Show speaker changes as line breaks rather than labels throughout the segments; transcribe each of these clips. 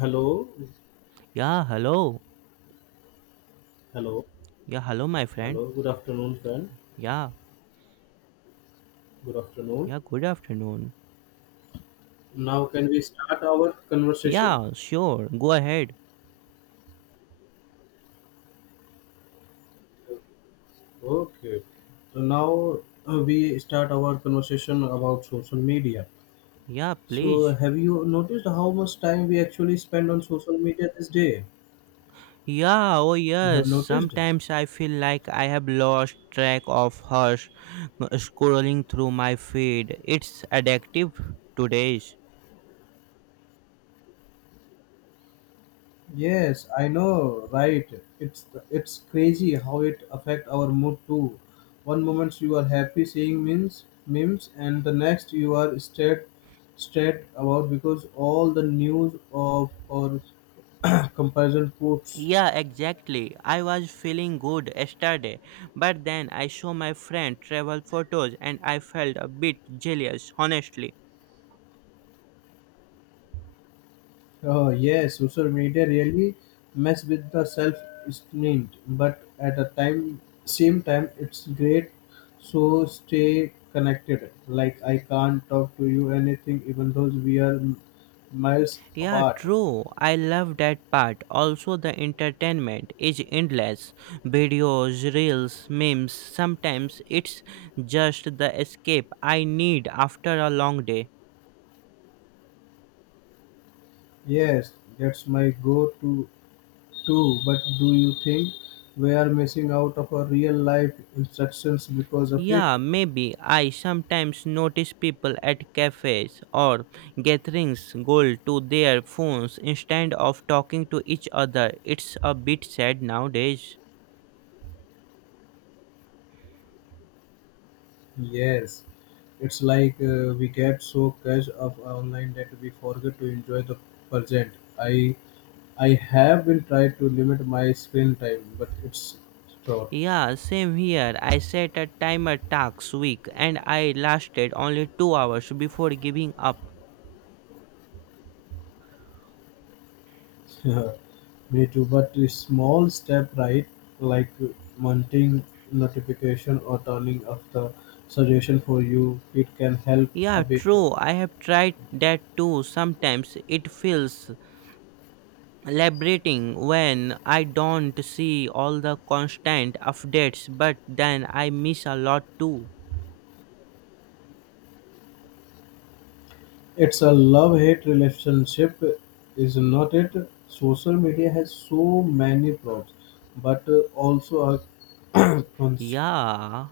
Hello,
Yeah, hello.
hello,
Yeah, hello, my friend.
hello. Good afternoon, friend.
Yeah,
Good afternoon.
yeah, good afternoon.
Now, can we start our conversation?
Yeah, sure, go ahead.
Okay. So now we start our conversation about social media.
Yeah,
So,
please.
have you noticed how much time we actually spend on social media this day?
Yeah, oh
You have
yes,
noticed?
sometimes I feel like I have lost track of her scrolling through my feed. It's addictive today's.
Yes, I know, right? It's crazy how it affect our mood too. One moment you are happy seeing memes, and the next you are straight about because all the news of or comparison quotes.
Yeah, exactly. I was feeling good yesterday, but then I saw my friend travel photos and I felt a bit jealous, honestly.
Oh yes, social media really mess with the self esteem, but at the time same time it's great. So stay connected. Like I can't talk to you anything even though we are miles
Yeah,
apart.
true. I love that part. Also, the entertainment is endless. Videos, reels, memes. Sometimes it's just the escape I need after a long day.
Yes, that's my go to too. But do you think we are missing out of our real life instructions because of it?
Yeah, maybe I sometimes notice people at cafes or gatherings go to their phones instead of talking to each other. It's a bit sad nowadays.
Yes, it's like we get so catch up online that we forget to enjoy the present. I I have been trying to limit my screen time, but it's short.
Yeah, same here. I set a timer task week and I lasted only 2 hours before giving up.
Me too. But a small step right, like mounting notification or turning off the suggestion for you, it can help a
Yeah,
bit.
true. I have tried that too. Sometimes it feels liberating when I don't see all the constant updates, but then I miss a lot too.
It's a love-hate relationship, isn't it? Social media has so many pros, but also a cons-
Yeah.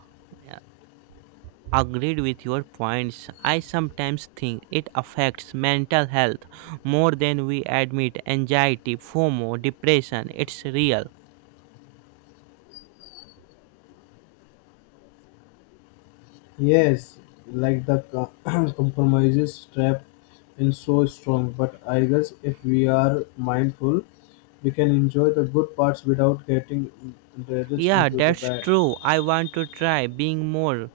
Agreed with your points. I sometimes think it affects mental health more than we admit. Anxiety, FOMO, depression, it's real.
yes, like the compromises trap in so strong. But I guess if we are mindful, we can enjoy the good parts without getting encouraged
Yeah,
into the
that's
bad.
true. I want to try being more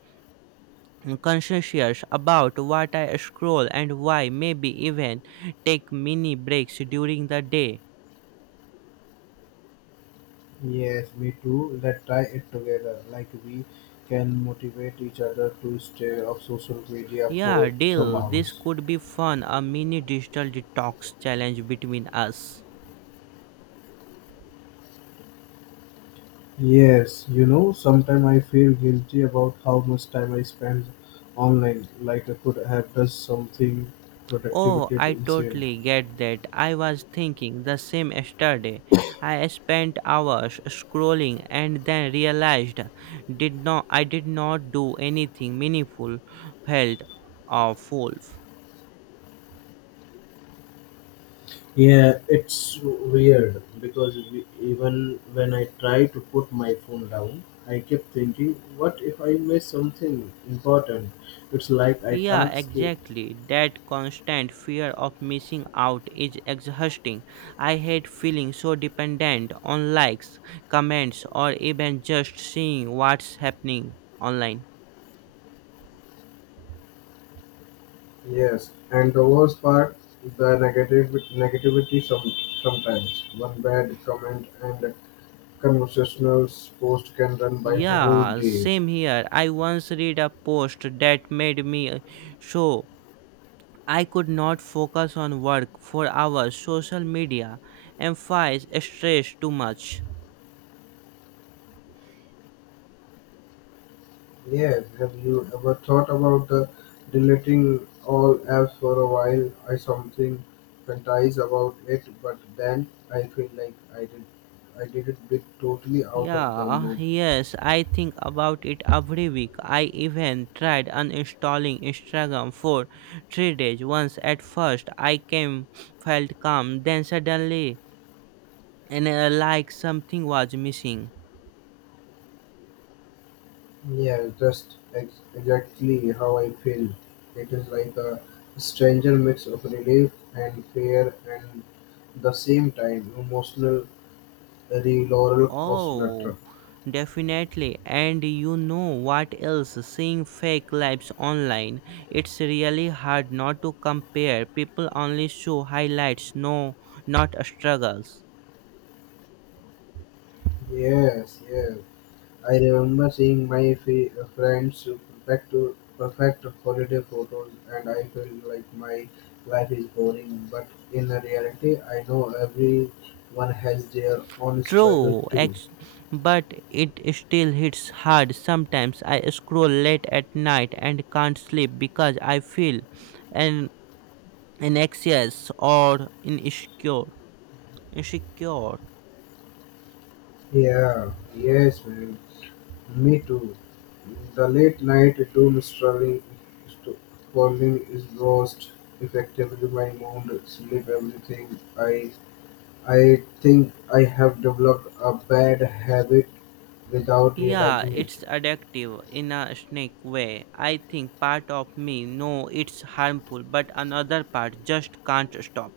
conscientious about what I scroll and why, maybe even take mini breaks during the day.
Yes, me too. Let's try it together. Like we can motivate each other to stay off social media
Yeah,
for some
deal. This
hours.
could be fun a mini digital detox challenge between us.
Yes, sometimes I feel guilty about how much time I spend online. Like I could have done something
Oh,
productivity
I
instead.
totally get that. I was thinking the same yesterday. I spent hours scrolling and then realized did not do anything meaningful, felt awful.
Yeah, it's weird because even when I try to put my phone down, I keep thinking, what if I miss something important? It's like I
Yeah,
can't escape.
exactly. That constant fear of missing out is exhausting. I hate feeling so dependent on likes, comments, or even just seeing what's happening online.
Yes, and the worst part, the negative negativity sometimes. One bad comment and conversational post can run by whole
Yeah,
day.
same here. I once read a post that made me so I could not focus on work for hours. Social media amplifies stress too much.
Yes, have you ever thought about the deleting all apps for a while? I something fantasize about it, but then I feel like I did it bit totally out of the
Yeah,
loop.
yes, I think about it every week. I even tried uninstalling Instagram for 3 days. Once at first, I came felt calm, then suddenly, and like something was missing.
Yeah, just exactly how I feel. It is like a stranger mix of relief and fear and the same time emotional re roller coaster.
Oh, definitely. And you know what else? Seeing fake lives online, it's really hard not to compare. People only show highlights, no, not struggles.
Yes, yes. I remember seeing my friends perfect perfect holiday photos, and I feel like my life is boring. But in reality, I know everyone has their own struggle
True,
too.
but it still hits hard. Sometimes I scroll late at night and can't sleep because I feel an, an anxious or insecure. Insecure.
Yeah, yes, man. Me too. The late night doom st- scrolling is lost effectively my mood, sleep, everything. I think I have developed a bad habit without
Yeah,
realizing it.
it's addictive in a snake way. I think part of me know it's harmful, but another part just can't stop.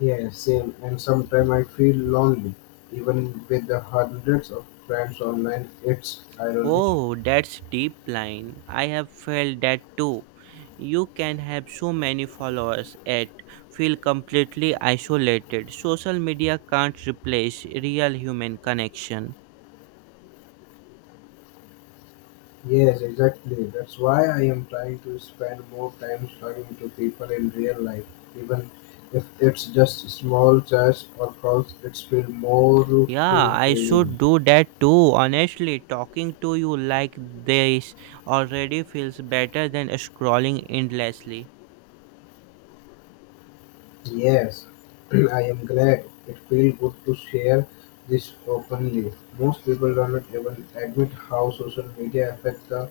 Yeah, same. And sometimes I feel lonely, even with the hundreds of friends online. It's ironic.
Oh, that's deep line. I have felt that too. You can have so many followers yet feel completely isolated. Social media can't replace real human connection.
Yes, exactly. That's why I am trying to spend more time talking to people in real life, even if it's just small chats or calls. It's feel more
Yeah, I should
fulfilling.
do that too. Honestly, talking to you like this already feels better than scrolling endlessly.
Yes, I am glad. It feels good to share this openly. Most people don't even admit how social media affects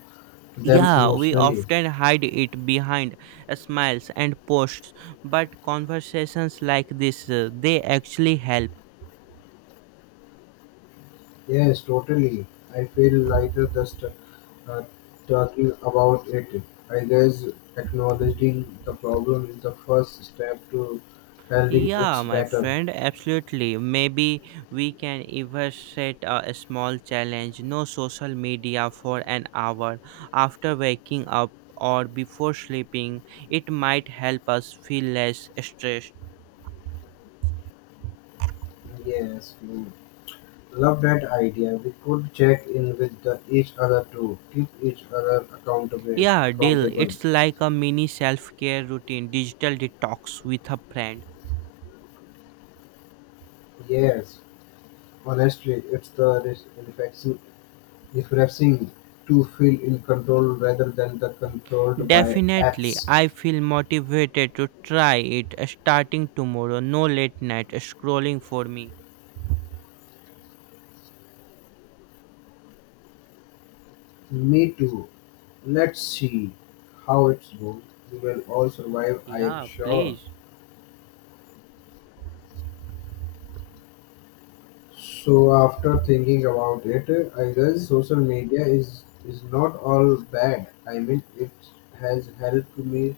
them
Yeah, we
emotionally.
often hide it behind smiles and posts, but conversations like this, they actually help.
Yes, totally. I feel lighter just talking about it. I guess acknowledging the problem is the first step to handling
Yeah,
its
my
better.
friend, absolutely. Maybe we can even set a small challenge no social media for an hour after waking up or before sleeping. It might help us feel less stressed.
Yes, you love that idea. We could check in with each other to keep each other accountable.
Yeah, deal.
Accountable.
It's like a mini self care routine, digital detox with a friend.
Yes, honestly, it's the refreshing to feel in control rather than the controlled by
Definitely,
apps.
I feel motivated to try it starting tomorrow. No late night scrolling for me.
Me too. Let's see how it's goes. We will all survive, I am
Yeah,
sure.
please.
So after thinking about it, I guess social media is not all bad. I mean, it has helped me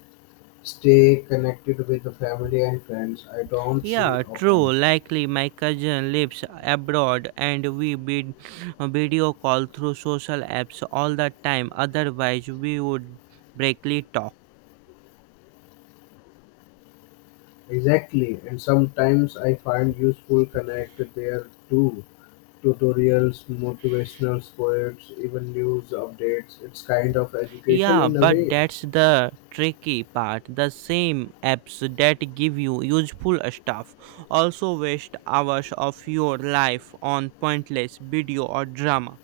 stay connected with the family and friends I don't see
Yeah,
often.
true. Likely my cousin lives abroad and we video call through social apps all the time. Otherwise, we would breakly talk.
Exactly, and sometimes I find useful connect there too. Tutorials, motivational quotes, even news updates. It's kind of education
Yeah,
in a
but
way.
that's the tricky part. The same apps that give you useful stuff also waste hours of your life on pointless video or drama.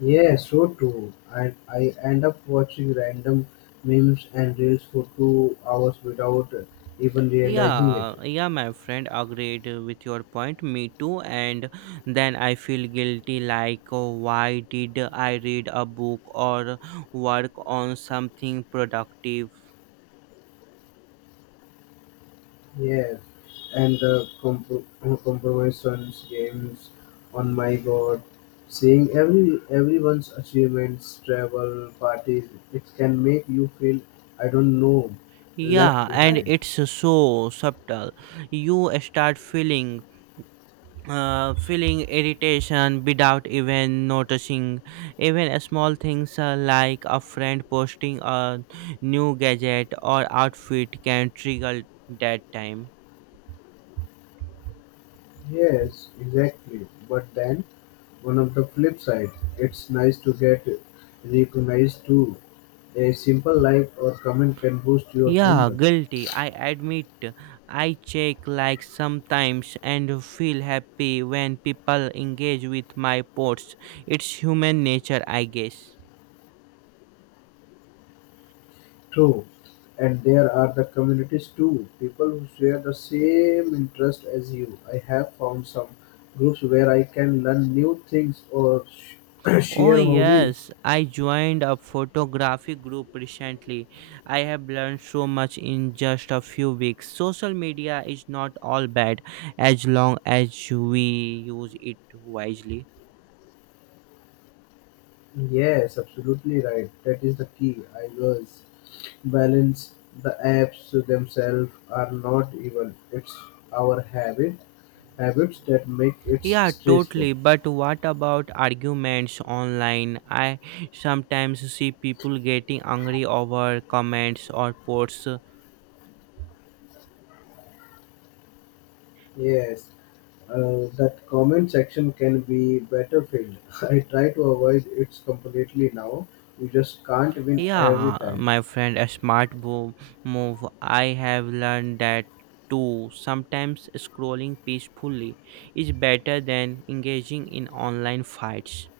Yeah, so true. And I end up watching random memes and reels for 2 hours without even realizing it.
Yeah, my friend agreed with your point. Me too. And then I feel guilty like, oh, why did I read a book or work on something productive?
Yes, and the compromises games. On my god, seeing everyone's achievements, travel, parties, it can make you feel I don't know, left
Yeah, and
behind.
it's so subtle. You start feeling irritation without even noticing even small things like a friend posting a new gadget or outfit can trigger that time.
Yes, exactly. But then one of the flip side, it's nice to get recognized too. A simple like or comment can boost your
Yeah,
bond.
guilty. I admit. I check like sometimes and feel happy when people engage with my posts. It's human nature, I guess.
True. And there are the communities too. People who share the same interest as you. I have found some groups where I can learn new things or
Oh,
share hobbies.
yes. I joined a photography group recently. I have learned so much in just a few weeks. Social media is not all bad as long as we use it wisely.
Yes, absolutely right. That is the key. I was balance the apps themselves are not even. It's our habits that make it
Yeah,
stressful.
totally. But what about arguments online? I sometimes see people getting angry over comments or posts.
Yes, that comment section can be battlefield. I try to avoid it completely now. You just can't win every
Yeah,
time.
my friend, a smart move. I have learned that too. Sometimes scrolling peacefully is better than engaging in online fights.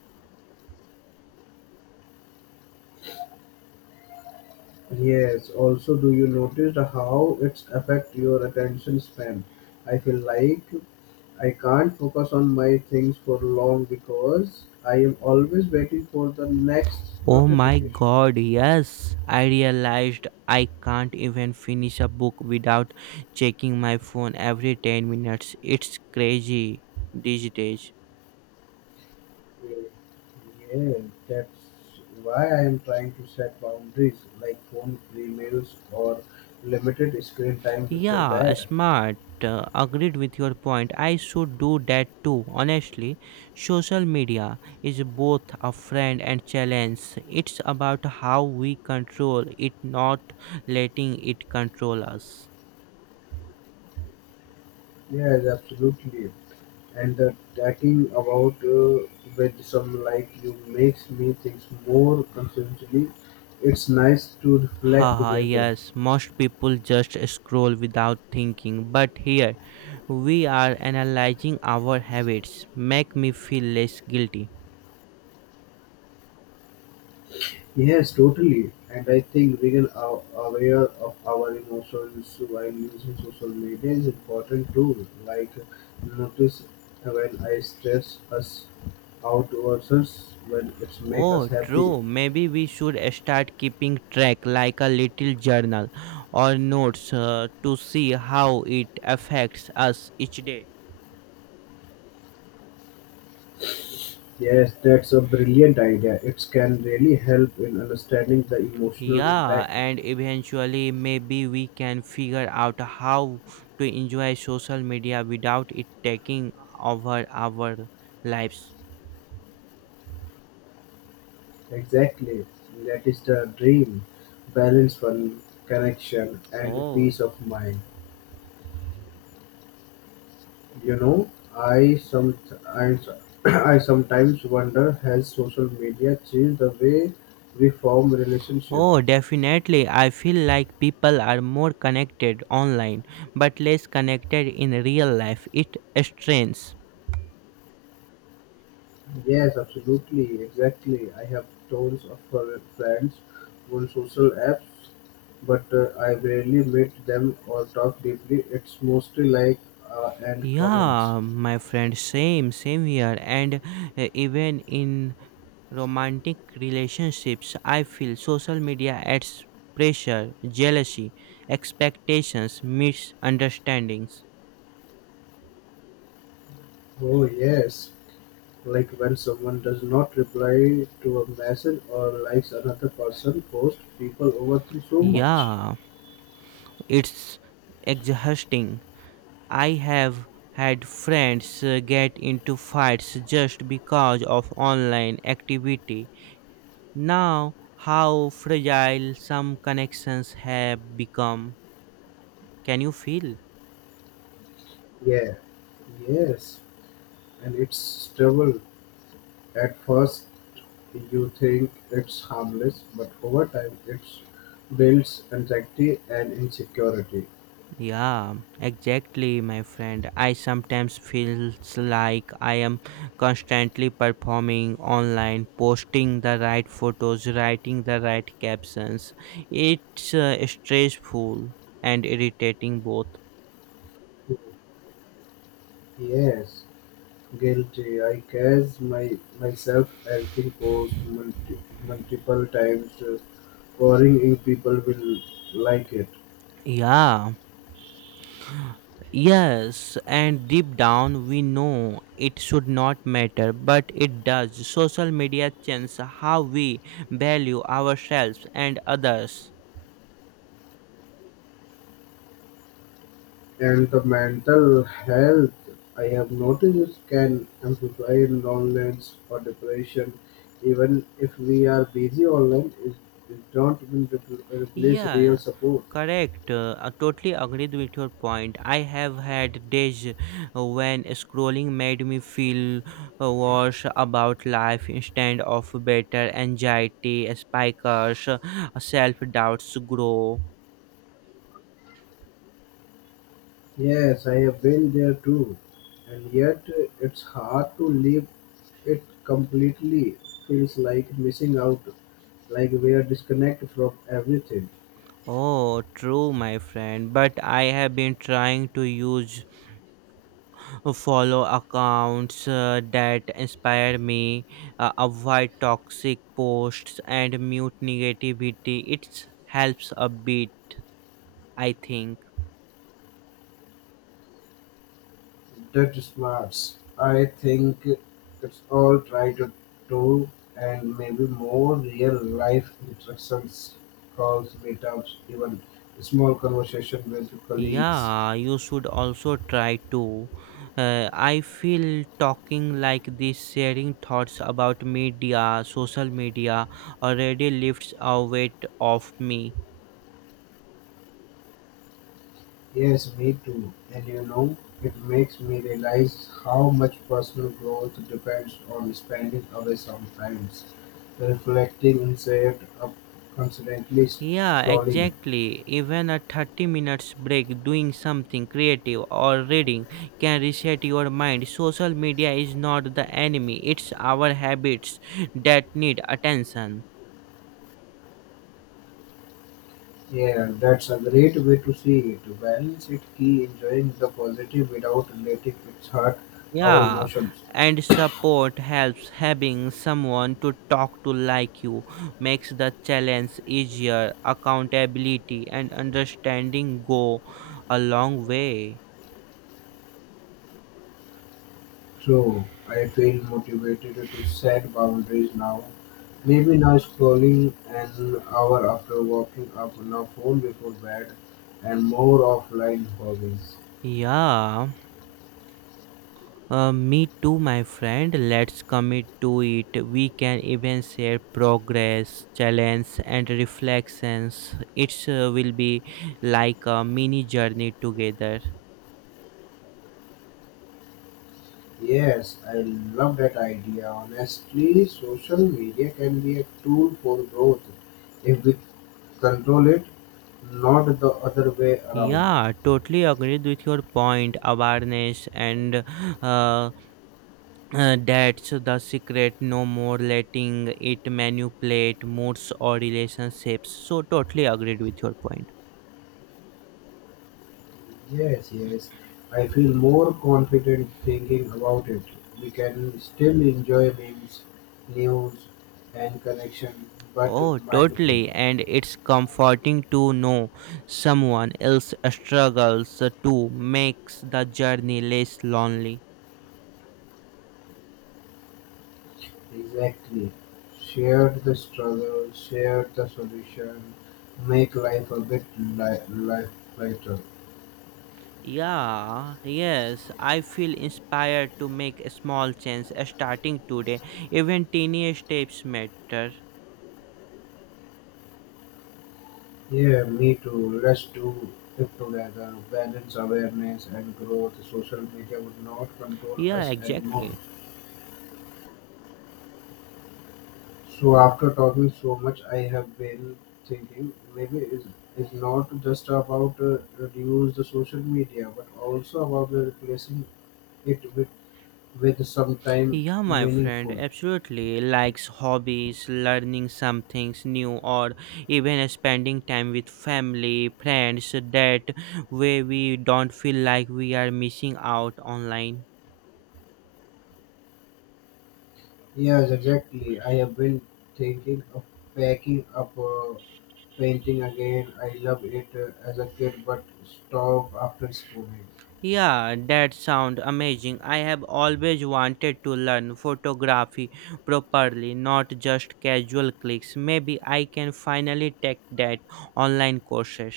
Yes. Also, do you notice how it's affect your attention span? I feel like I can't focus on my things for long because I am always waiting for the next
Oh my
notification.
god, yes. I realized I can't even finish a book without checking my phone every 10 minutes. It's crazy these days.
Yeah, that's why I am trying to set boundaries, like phone free meals or limited screen time before
Yeah,
bed.
smart. Agreed with your point. I should do that too. Honestly, social media is both a friend and challenge. It's about how we control it, not letting it control us.
Yes, absolutely. And the chatting about with some like you makes me think more consciously. It's nice to reflect
Haha,
together.
yes, most people just scroll without thinking, but here we are analyzing our habits. Make me feel less guilty.
Yes, totally. And I think being aware of our emotions while using social media is important too. Like notice when I stress us out versus when it's make us
Oh,
happy.
true. Maybe we should start keeping track like a little journal or notes to see how it affects us each day.
Yes, that's a brilliant idea. It can really help in understanding the emotional
Yeah,
impact.
and eventually maybe we can figure out how to enjoy social media without it taking over our lives.
Exactly. That is the dream. Balance, fun, connection, and
Oh,
peace of mind. You know, I some I, I sometimes wonder has social media changed the way we form relationship?
Oh, definitely. I feel like people are more connected online, but less connected in real life. It strains.
Yes, absolutely, exactly. I have tons of friends on social apps, but I rarely meet them or talk deeply. It's mostly like and comments.
Yeah, my friend, same here. And even in romantic relationships, I feel social media adds pressure, jealousy, expectations, misunderstandings.
Oh yes, like when someone does not reply to a message or likes another person post, people overthink so much.
Yeah, it's exhausting. I have had friends get into fights just because of online activity. Now, how fragile some connections have become. Can you feel?
Yeah. Yes, and it's trouble. At first you think it's harmless, but over time it builds anxiety and insecurity.
Yeah, exactly, my friend. I sometimes feels like I am constantly performing online, posting the right photos, writing the right captions. It's stressful and irritating both.
Yes, guilty. I catch my myself editing posts multiple times, worrying if people will like it.
Yeah. Yes, and deep down we know it should not matter, but it does. Social media changes how we value ourselves and others.
And the mental health I have noticed can amplify loneliness or depression, even if we are busy online. It don't even replace real
Yeah,
support.
correct. I totally agreed with your point. I have had days when scrolling made me feel worse about life instead of better. Anxiety spikes, self doubts grow.
Yes, I have been there too, and yet it's hard to leave it completely. Feels like missing out, like we are disconnected from everything.
Oh, true, my friend. But I have been trying to use follow accounts that inspire me, avoid toxic posts, and mute negativity. It helps a bit, I think.
That is Mars. I think it's all try to do and maybe more real life interactions, calls, meetups, even small conversation with colleagues.
Yeah, you should also try to. I feel talking like this, sharing thoughts about media, social media, already lifts a weight off me.
Yes, me too. And it makes me realize how much personal growth depends on spending away sometimes, reflecting instead of constantly
Yeah,
scrolling.
exactly. Even a 30 minutes break doing something creative or reading can reset your mind. Social media is not the enemy, it's our habits that need attention.
Yeah, that's a great way to see it. Balance it key enjoying the positive without letting it hurt our
Yeah,
emotions.
and support helps having someone to talk to like you makes the challenge easier. Accountability and understanding go a long way.
True, I feel motivated to set boundaries now. Maybe now scrolling an hour after walking up on a phone before bed and more offline hobbies.
Yeah. Me too, my friend. Let's commit to it. We can even share progress, challenge, and reflections. It will be like a mini journey together.
Yes, I love that idea. Honestly, social media can be a tool for growth if we control it, not the other way around.
Yeah, totally agreed with your point. Awareness and uh, that's the secret. No more letting it manipulate moods or relationships. So, totally agreed with your point.
Yes, yes. I feel more confident thinking about it. We can still enjoy memes, news, and connection, but
Oh,
mindful.
totally. And it's comforting to know someone else struggles to makes the journey less lonely.
Exactly. Share the struggle, share the solution, make life a bit life lighter.
Yeah, yes, I feel inspired to make a small change starting today. Even tiny steps matter.
Yeah, me too. Let's do it together. Balance awareness and growth. Social media would not control
Yeah,
us anymore.
exactly.
So after talking so much, I have been thinking maybe it's not just about reduce the social media, but also about the replacing it with sometime
Yeah, my friend,
meaningful.
absolutely. Likes hobbies, learning some things new, or even spending time with family, friends, that way we don't feel like we are missing out online.
Yes, exactly. I have been thinking of packing up painting again. I love it as a kid, but stop after schooling.
Yeah, that sound amazing. I have always wanted to learn photography properly, not just casual clicks. Maybe I can finally take that online courses.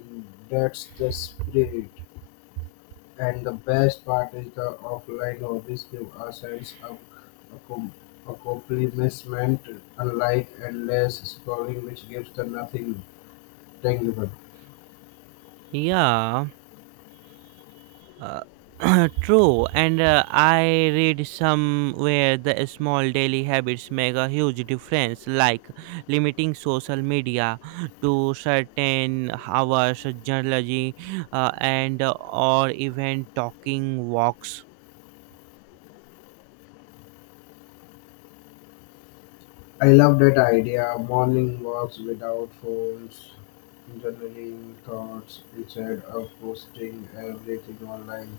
Mm. That's the spirit. And the best part is the offline hobbies give a sense of accom- accomplishment, unlike endless scrolling, which gives the nothing tangible.
Yeah. Uh, true, and I read somewhere the small daily habits make a huge difference, like limiting social media to certain hours, journaling, and or even talking walks.
I love that idea. Morning walks without phones, journaling thoughts instead of posting everything online.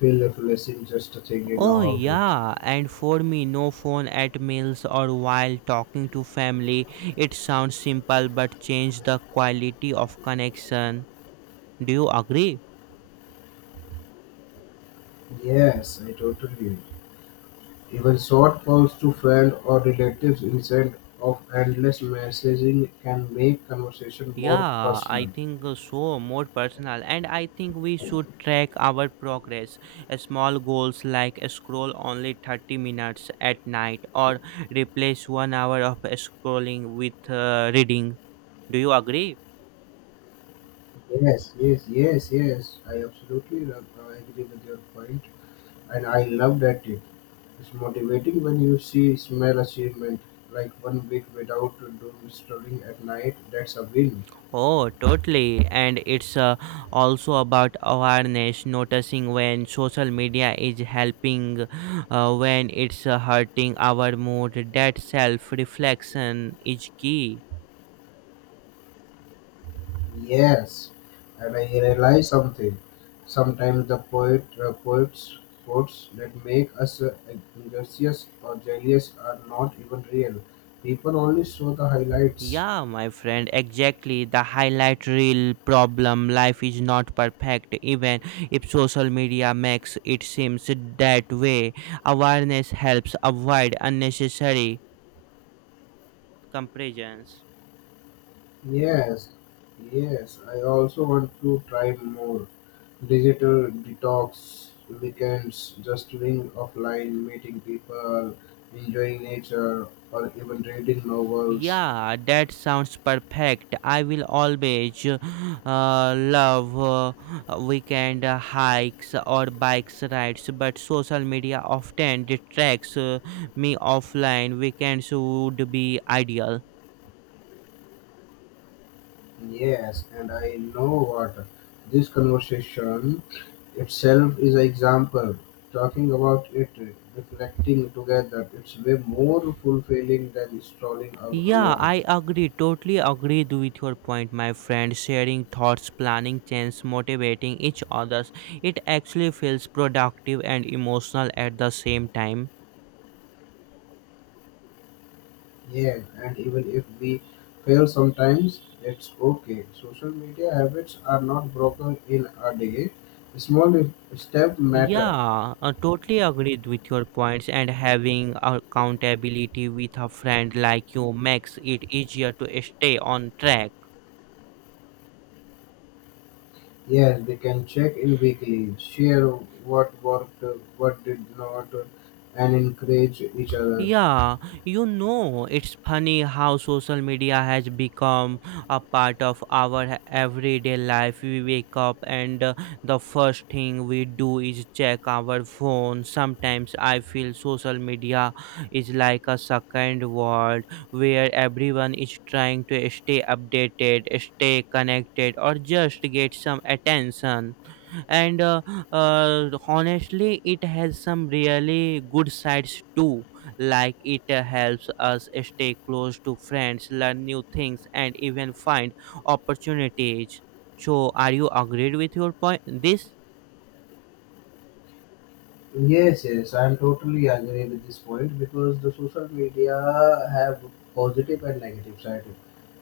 Feel refreshing just thinking
Oh
about it.
yeah, and for me, no phone at meals or while talking to family. It sounds simple, but change the quality of connection. Do you agree?
Yes, I totally. Even short calls to friends or relatives instead of endless messaging can make conversation more
Yeah, I
personal.
think so, more personal. And I think we should track our progress. Small goals like scroll only 30 minutes at night or replace 1 hour of scrolling with reading. Do you agree?
Yes, yes, yes, yes. I absolutely love, I agree with your point, and I love that tip. It's motivating when you see small achievement like one week without doom scrolling at night. That's a win.
Oh, totally. And it's also about awareness, noticing when social media is helping, when it's hurting our mood. That self reflection is key.
Yes, and I realize something. Sometimes the poets, quotes that make us anxious or jealous are not even real. People only show the highlights.
Yeah, my friend, exactly. The highlight reel problem. Life is not perfect, even if social media makes it seems that way. Awareness helps avoid unnecessary comparisons.
Yes, yes. I also want to try more digital detox weekends, just doing offline, meeting people, enjoying nature, or even reading novels.
Yeah, that sounds perfect. I will always love weekend hikes or bikes rides, but social media often distracts me offline. Weekends would be ideal.
Yes, and I know what this conversation itself is an example. Talking about it, reflecting together, it's way more fulfilling than strolling
Yeah,
alone.
I agree. Totally agreed with your point, my friend. Sharing thoughts, planning change, motivating each others. It actually feels productive and emotional at the same time.
Yeah, and even if we fail sometimes, it's okay. Social media habits are not broken in a day. Small step matter.
Yeah, I totally agreed with your points. And having accountability with a friend like you makes it easier to stay on track.
Yes, we can check in weekly, share what worked, what did not, and encourage each other.
Yeah, you know, it's funny how social media has become a part of our everyday life. We wake up and the first thing we do is check our phone. Sometimes I feel social media is like a second world where everyone is trying to stay updated, stay connected, or just get some attention and honestly it has some really good sides too, like it helps us stay close to friends, learn new things, and even find opportunities. So are you agreed with your point this?
Yes, yes, I am totally agree with this point because the social media have positive and negative side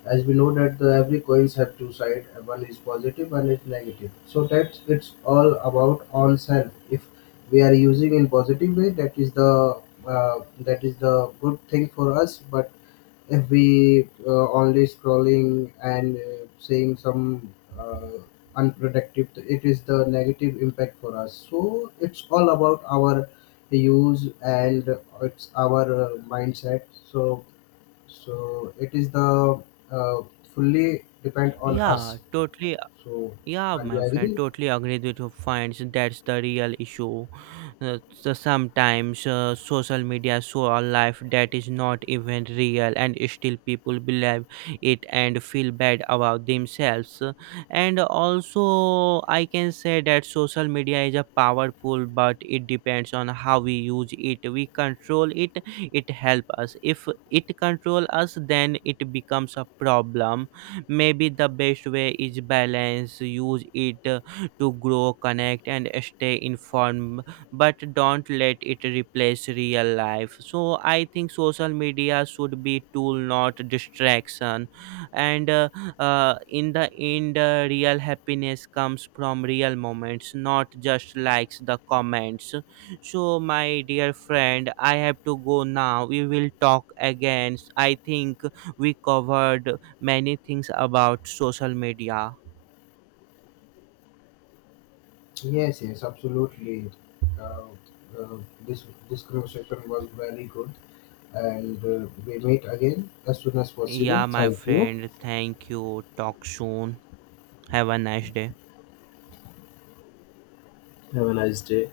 as we know that every coins have two sides, one is positive, one is negative, so that's it's all about on self. If we are using in positive way, that is the good thing for us, but if we only scrolling and saying some uh, unproductive, it is the negative impact for us. So it's all about our use, and it's our mindset. So so it is the uh, fully depend on
Yeah,
us.
totally.
So
Yeah,
are
my
you
friend,
agree?
totally agreed with your points. That's the real issue. So sometimes social media show a life that is not even real, and still people believe it and feel bad about themselves. And also, I can say that social media is a powerful, but it depends on how we use it. We control it; it help us. If it control us, then it becomes a problem. Maybe the best way is balance, use it to grow, connect, and stay informed, but don't let it replace real life. So I think social media should be tool not distraction. And in the end, real happiness comes from real moments, not just likes the comments. So my dear friend, I have to go now. We will talk again. I think we covered many things about social media.
Yes, yes, absolutely. Uh, uh, this this conversation was very good, and we meet again as soon as possible.
Yeah, my
Thank you.
friend, thank you. Talk soon. Have a nice day.
Have a nice day.